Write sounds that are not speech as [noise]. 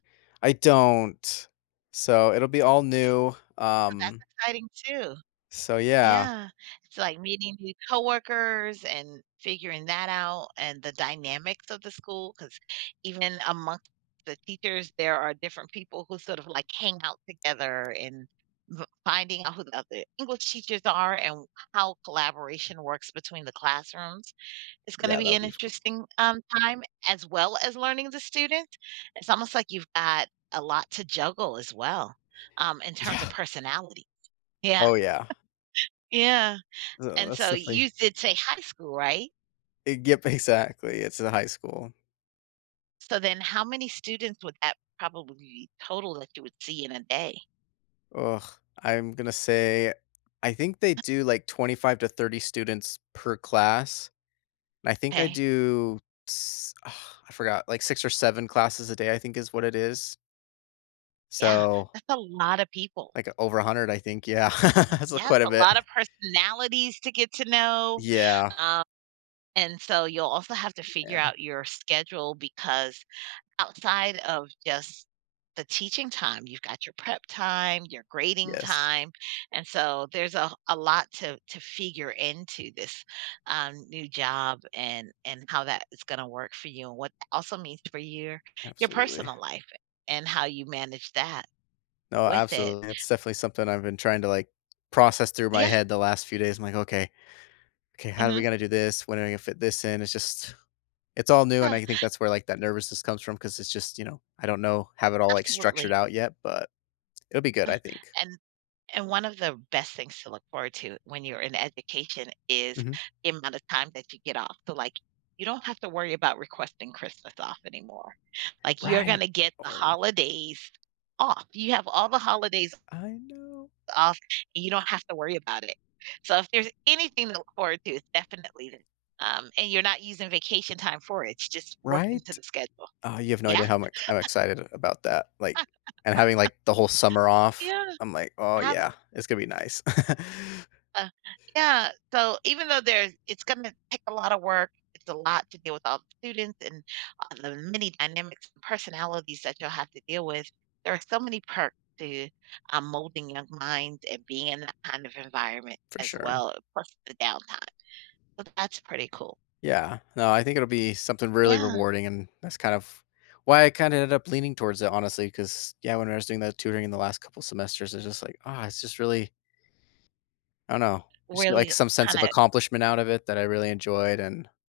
I don't. So, it'll be all new, So, that's um exciting too. So, yeah. Yeah. It's like meeting new coworkers and figuring that out, and the dynamics of the school 'cause even in among the teachers, there are different people who sort of like hang out together and v finding out who the other English teachers are and how collaboration works between the classrooms. It's gonna Yeah, that be would an be f cool. interesting, um, time as well as learning the student. It's almost like you've got a lot to juggle as well, um, in terms of Yeah. personality. Yeah. Oh, [chuckles] yeah. Yeah. Ugh, And that's so definitely you did say high school, right? A g exactly it's in high school. So, then how many students would that probably total that you would see in a day? Ugh. I'm gonna say I think they do, like, 25 to 30 students per class. I think I 'Kay. do ts [sighs] I forgot. Like, 6 or 7 classes a day, I think, is what it is. Yeah, So that's a lot of people. like, over 100 I think Yeah [laughs] So, Yes, quite a a bit. lot of personalities to get to know. Yeah. Um and, so, you'll also have to figure Man. out your schedule because outside of just the teaching time, you've got your prep time, your grading Yes. time, and so, there's a a lot to to figure into this, um, new job and and how that is going to work for you, what also means for your your Absolutely. personal life and how you manage that, No, with it. absolutely, it's definitely something I've been trying to, like, process through my Yeah. head the last few days, I'm like, “Okay. Okay, how are we Mhm. gonna do this, when are we gonna fit this in?” it's just it's all new, and Uh I think [inhales] that's where, like, that nervousness comes from 'cause it's just, you know I don't know, have it all, like, structured Absolutely. out yet, but it'll be good, Uh, I think. and and one of the best things to look forward to when you're in education is Mhm. the amount of time that you get off. So like, you don't have to worry about requesting Christmas off anymore. Like, you're going Right. to get the Oh. holidays off, you have all the holidays I know. off, and you don't have to worry about it. So, if there's anything to look forward to, it's definitely, um and you're not using vacation time for it, it's just worked into Right? the schedule. Uh, you have no idea Yeah. how I'm ex I'm [chuckles] excited about that. Like and having, like, the whole summer [laughs] off, Yeah. I'm like, "Oh, Abs yeah. It's gonna be nice." [chuckles] Uh, yeah, so, even though there's it's gonna take a lot of work it's a lot to deal with all the students and a the many dynamics and personalities that you'll have to deal with. There are so many perks to, um, molding young minds and being in that kind of environment For as sure. well plus the downtime. So, that's pretty cool. Yeah. No, I think it'll be something really Yeah. rewarding, and that's kind of why I kinda ended up leaning towards it, honestly 'cause, yeah, when I was doing that tutoring in the last couple semesters, it's just like, "Oh," it's just really I don't know. Just get, like, Really some sense of kinda accomplishment out of it that I really enjoyed, and